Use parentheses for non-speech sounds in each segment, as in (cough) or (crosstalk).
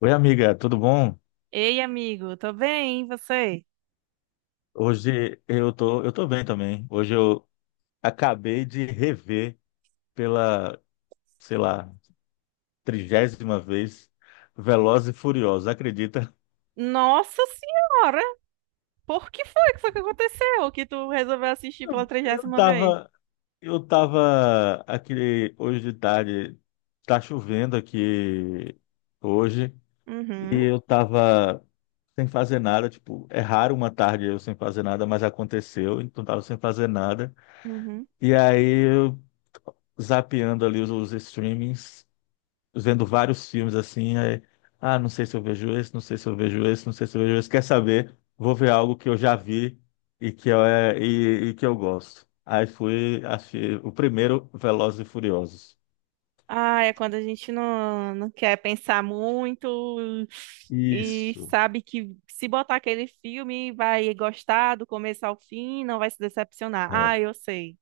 Oi, amiga, tudo bom? Ei, amigo, tô bem, e você? Hoje eu tô bem também. Hoje eu acabei de rever pela, sei lá, trigésima vez Velozes e Furiosos, acredita? Nossa senhora, por que foi que aconteceu que tu resolveu assistir Eu pela eu (laughs) trigésima vez? tava, eu tava aqui hoje de tarde, tá chovendo aqui hoje, e Uhum, eu tava sem fazer nada, tipo, é raro uma tarde eu sem fazer nada, mas aconteceu, então tava sem fazer nada. uhum. E aí eu zapeando ali os streamings, vendo vários filmes assim, aí, ah, não sei se eu vejo esse, não sei se eu vejo esse, não sei se eu vejo esse, quer saber, vou ver algo que eu já vi e que eu, e que eu gosto. Aí fui, achei o primeiro Velozes e Furiosos. Ah, é quando a gente não quer pensar muito e Isso. sabe que se botar aquele filme vai gostar do começo ao fim, não vai se decepcionar. É. Ah, eu sei.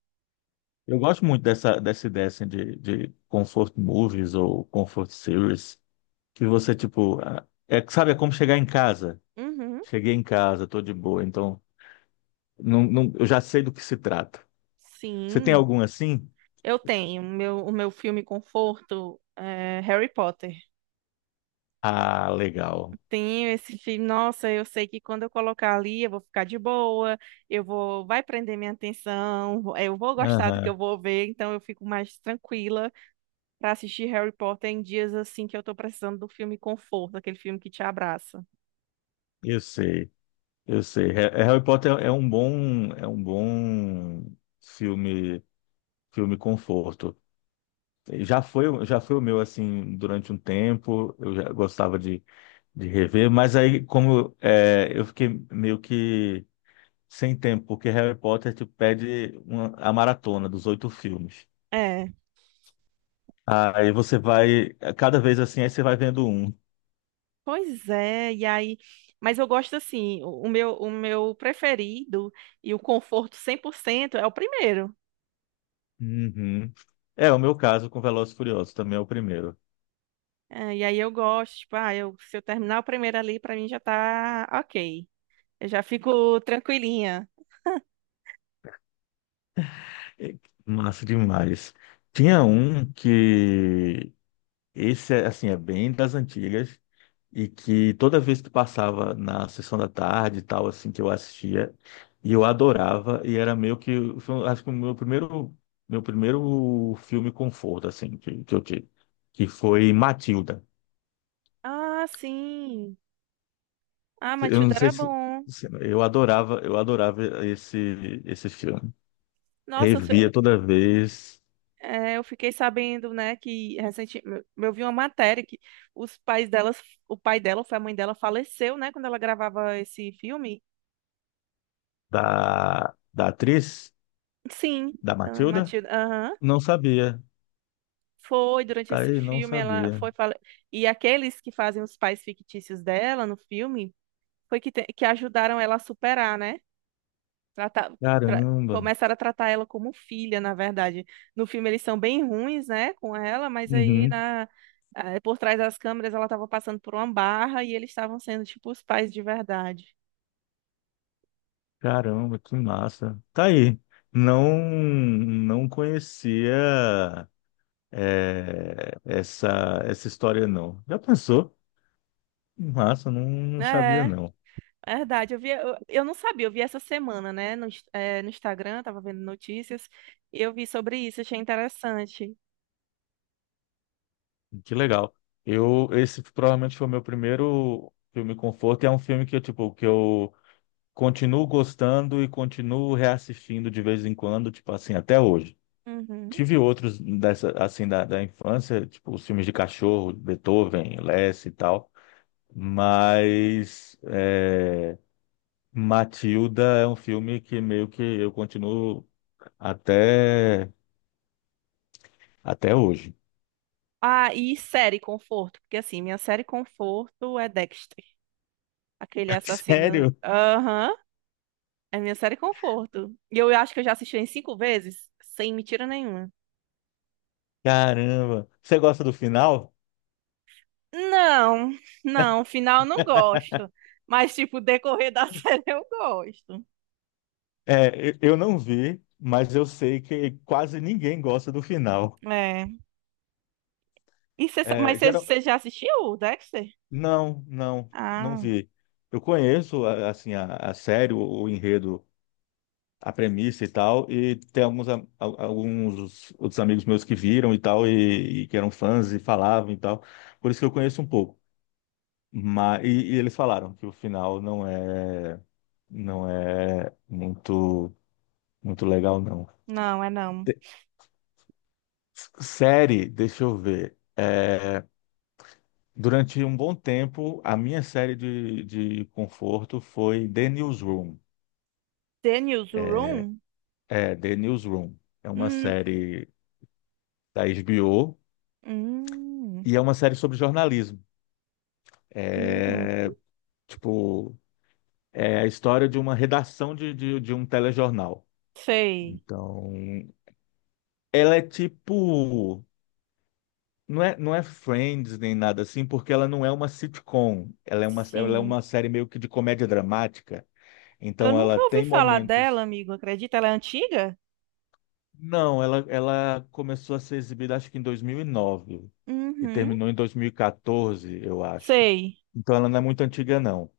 Eu gosto muito dessa ideia assim, de comfort movies ou comfort series, que você, tipo, ah, é, sabe, é como chegar em casa. Uhum, Cheguei em casa, tô de boa, então não, não, eu já sei do que se trata. Você tem sim, algum assim? eu tenho. Meu, o meu filme conforto é Harry Potter. Ah, legal. Tenho esse filme. Nossa, eu sei que quando eu colocar ali, eu vou ficar de boa, eu vou, vai prender minha atenção, eu vou gostar do que eu Aham, vou ver, então eu fico mais tranquila para assistir Harry Potter em dias assim que eu tô precisando do filme conforto, aquele filme que te abraça. eu sei, eu sei. É, Harry Potter é um bom filme, filme conforto. Já foi o meu assim durante um tempo. Eu já gostava de rever, mas aí como é, eu fiquei meio que sem tempo, porque Harry Potter te pede a maratona dos oito filmes. É, Aí você vai, cada vez assim, aí você vai vendo um. pois é, e aí, mas eu gosto assim, o meu, o meu preferido e o conforto 100% é o primeiro. Uhum. É, o meu caso com Velozes e Furiosos também é o primeiro. É, e aí eu gosto, tipo, ah, eu, se eu terminar o primeiro ali, para mim já tá ok. Eu já fico tranquilinha. É, massa demais. Tinha um que esse é assim é bem das antigas e que toda vez que passava na sessão da tarde e tal assim que eu assistia e eu adorava e era meio que foi, acho que o meu primeiro filme conforto assim que eu tive que foi Matilda. Ah, sim. Ah, Eu não Matilda sei era se bom. Eu adorava, esse filme. Nossa, Revia toda vez é, eu fiquei sabendo, né, que recentemente eu vi uma matéria que os pais delas, o pai dela, ou foi a mãe dela, faleceu, né, quando ela gravava esse filme. da, da atriz, Sim, da a Matilda? Matilda, aham. Não sabia. Foi durante Tá esse aí, não filme, ela sabia. foi fale... e aqueles que fazem os pais fictícios dela no filme foi que ajudaram ela a superar, né? Trata- Caramba. Começaram a tratar ela como filha, na verdade. No filme eles são bem ruins, né, com ela, mas Uhum. Por trás das câmeras ela estava passando por uma barra e eles estavam sendo tipo os pais de verdade. Caramba, que massa. Tá aí. Não, não conhecia é, essa história, não. Já pensou? Massa, não, não sabia, É, não. é verdade. Eu vi, eu não sabia, eu vi essa semana, né, no Instagram, tava vendo notícias, e eu vi sobre isso, achei interessante. Que legal. Eu, esse provavelmente foi o meu primeiro filme conforto. E É um filme que, tipo, que eu continuo gostando e continuo reassistindo de vez em quando, tipo assim, até hoje. Uhum. Tive outros dessa, assim, da, da infância, tipo os filmes de cachorro, Beethoven, Less e tal, mas é, Matilda é um filme que meio que eu continuo até, até hoje. Ah, e série conforto, porque assim, minha série conforto é Dexter, aquele (laughs) assassino. Sério? Aham. É minha série conforto. E eu acho que eu já assisti em cinco vezes, sem mentira nenhuma. Caramba! Você gosta do final? Não, não, final eu não gosto. Mas, tipo, o decorrer da (laughs) série eu gosto. É, eu não vi, mas eu sei que quase ninguém gosta do final. É. E É, mas geral- você já assistiu o Dexter? Não, não, não Ah, vi. Eu conheço assim a série, o enredo, a premissa e tal, e tem alguns alguns outros amigos meus que viram e tal e que eram fãs e falavam e tal. Por isso que eu conheço um pouco. Mas e eles falaram que o final não é, não é muito muito legal não. não, é não. De- Série, deixa eu ver. É, durante um bom tempo, a minha série de conforto foi The Newsroom. The Newsroom? É, The Newsroom. É uma Hum, série da HBO hum, e é uma série sobre jornalismo. uhum. É, tipo, é a história de uma redação de um telejornal. Sei. Então, ela é tipo. Não é Friends nem nada assim, porque ela não é uma sitcom. Ela é Sim. uma série meio que de comédia dramática. Eu Então, nunca ela ouvi tem falar dela, momentos. amigo. Acredita? Ela é antiga? Não, ela começou a ser exibida acho que em 2009 e Uhum. terminou em 2014, eu acho. Sei. Então ela não é muito antiga, não.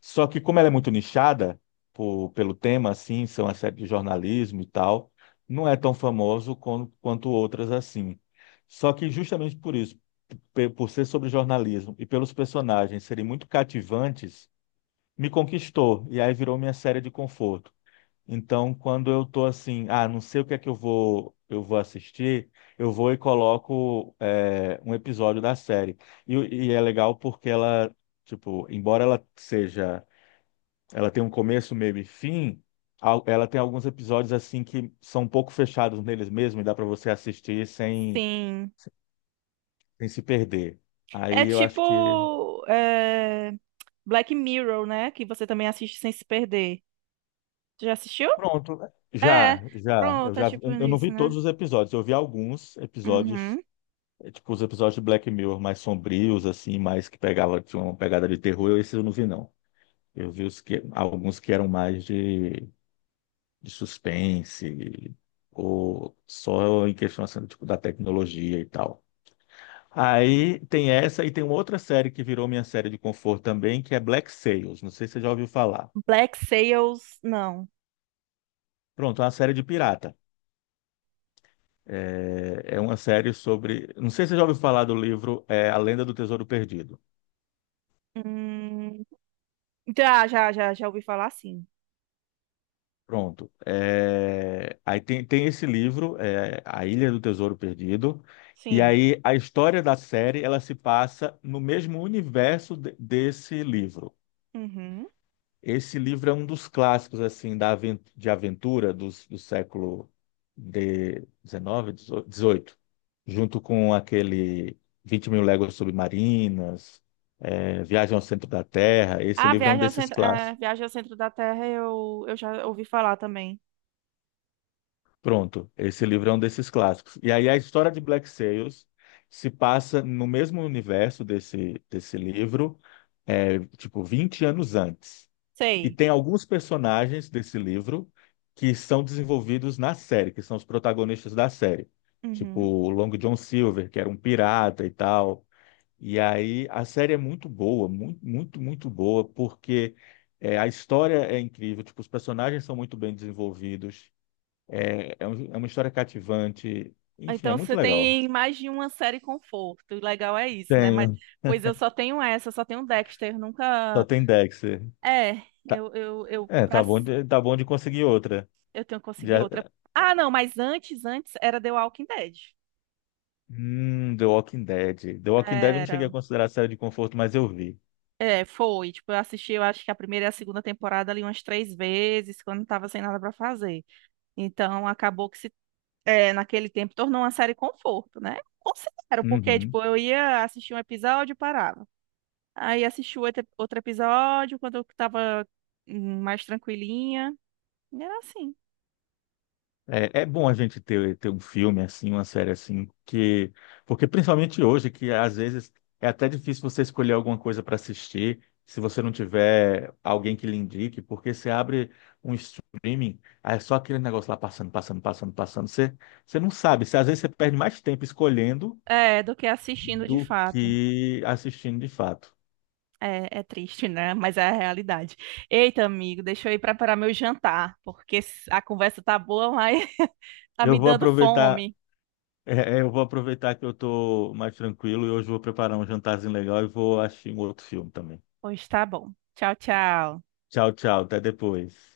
Só que como ela é muito nichada pelo tema, assim, são as séries de jornalismo e tal, não é tão famoso quanto outras assim. Só que justamente por isso, por ser sobre jornalismo e pelos personagens serem muito cativantes, me conquistou e aí virou minha série de conforto. Então, quando eu tô assim, ah, não sei o que é que eu vou assistir, eu vou e coloco é, um episódio da série. E, e é legal porque ela, tipo, embora ela seja, ela tem um começo, meio e fim, ela tem alguns episódios assim que são um pouco fechados neles mesmos e dá para você assistir sem, Sim. sem se perder. É Aí eu acho que tipo é, Black Mirror, né? Que você também assiste sem se perder. Tu já assistiu? pronto, É, já, já, eu pronto, é já, tipo eu eu não isso, vi né? todos os episódios, eu vi alguns episódios. Uhum. É, tipo, os episódios de Black Mirror mais sombrios, assim, mais que pegava, tinha uma pegada de terror, esses eu não vi, não. Eu vi os que, alguns que eram mais de suspense, ou só em questão, assim, tipo, da tecnologia e tal. Aí tem essa e tem uma outra série que virou minha série de conforto também, que é Black Sails. Não sei se você já ouviu falar. Black Sails, não. Pronto, é uma série de pirata. É, é uma série sobre. Não sei se você já ouviu falar do livro é, A Lenda do Tesouro Perdido. Hum, já, já, já, já ouvi falar sim. Pronto. É, aí tem, tem esse livro, é, A Ilha do Tesouro Perdido, e Sim. aí a história da série ela se passa no mesmo universo desse livro. Uhum. Esse livro é um dos clássicos assim da de aventura do século de 19, 18, junto com aquele 20 mil léguas submarinas, é, Viagem ao Centro da Terra. Esse Ah, livro é um Viagem ao desses Centro, é, clássicos. Viagem ao Centro da Terra eu já ouvi falar também. Pronto, esse livro é um desses clássicos. E aí a história de Black Sails se passa no mesmo universo desse, desse livro, é, tipo 20 anos antes. E Sei. tem alguns personagens desse livro que são desenvolvidos na série, que são os protagonistas da série. Tipo Uhum. o Long John Silver, que era um pirata e tal. E aí a série é muito boa, muito, muito, muito boa, porque é, a história é incrível, tipo, os personagens são muito bem desenvolvidos. Um- é uma história cativante. Enfim, é Então você muito legal. tem mais de uma série conforto. O legal é isso, né? Mas, Tenho, pois eu só tenho essa, eu só tenho Dexter, só nunca. tem Dexter. É, Tá, eu, é, pra, tá bom de conseguir outra. eu tenho que Já, conseguir outra. Ah, não, mas antes, antes era The Walking Dead. The Walking Dead. The Walking Dead eu não cheguei a Era. considerar série de conforto, mas eu vi. É, foi. Tipo, eu assisti, eu acho que a primeira e a segunda temporada ali umas três vezes, quando eu tava sem nada pra fazer. Então, acabou que se, é, naquele tempo tornou uma série conforto, né? Considero, porque, Uhum. tipo, eu ia assistir um episódio e parava. Aí assisti o outro episódio quando eu tava mais tranquilinha. E era assim. É, é bom a gente ter, ter um filme assim, uma série assim, que, porque principalmente hoje, que às vezes é até difícil você escolher alguma coisa para assistir, se você não tiver alguém que lhe indique, porque você abre um streaming, aí é só aquele negócio lá passando, passando, passando, passando, você, você não sabe, você, às vezes você perde mais tempo escolhendo É, do que assistindo de do fato. que assistindo de fato. É, é triste, né? Mas é a realidade. Eita, amigo, deixa eu ir preparar meu jantar, porque a conversa tá boa, mas (laughs) tá Eu me vou dando aproveitar, fome. é, é, eu vou aproveitar que eu tô mais tranquilo e hoje vou preparar um jantarzinho legal e vou assistir um outro filme também. Pois tá bom. Tchau, tchau. Tchau, tchau. Até depois.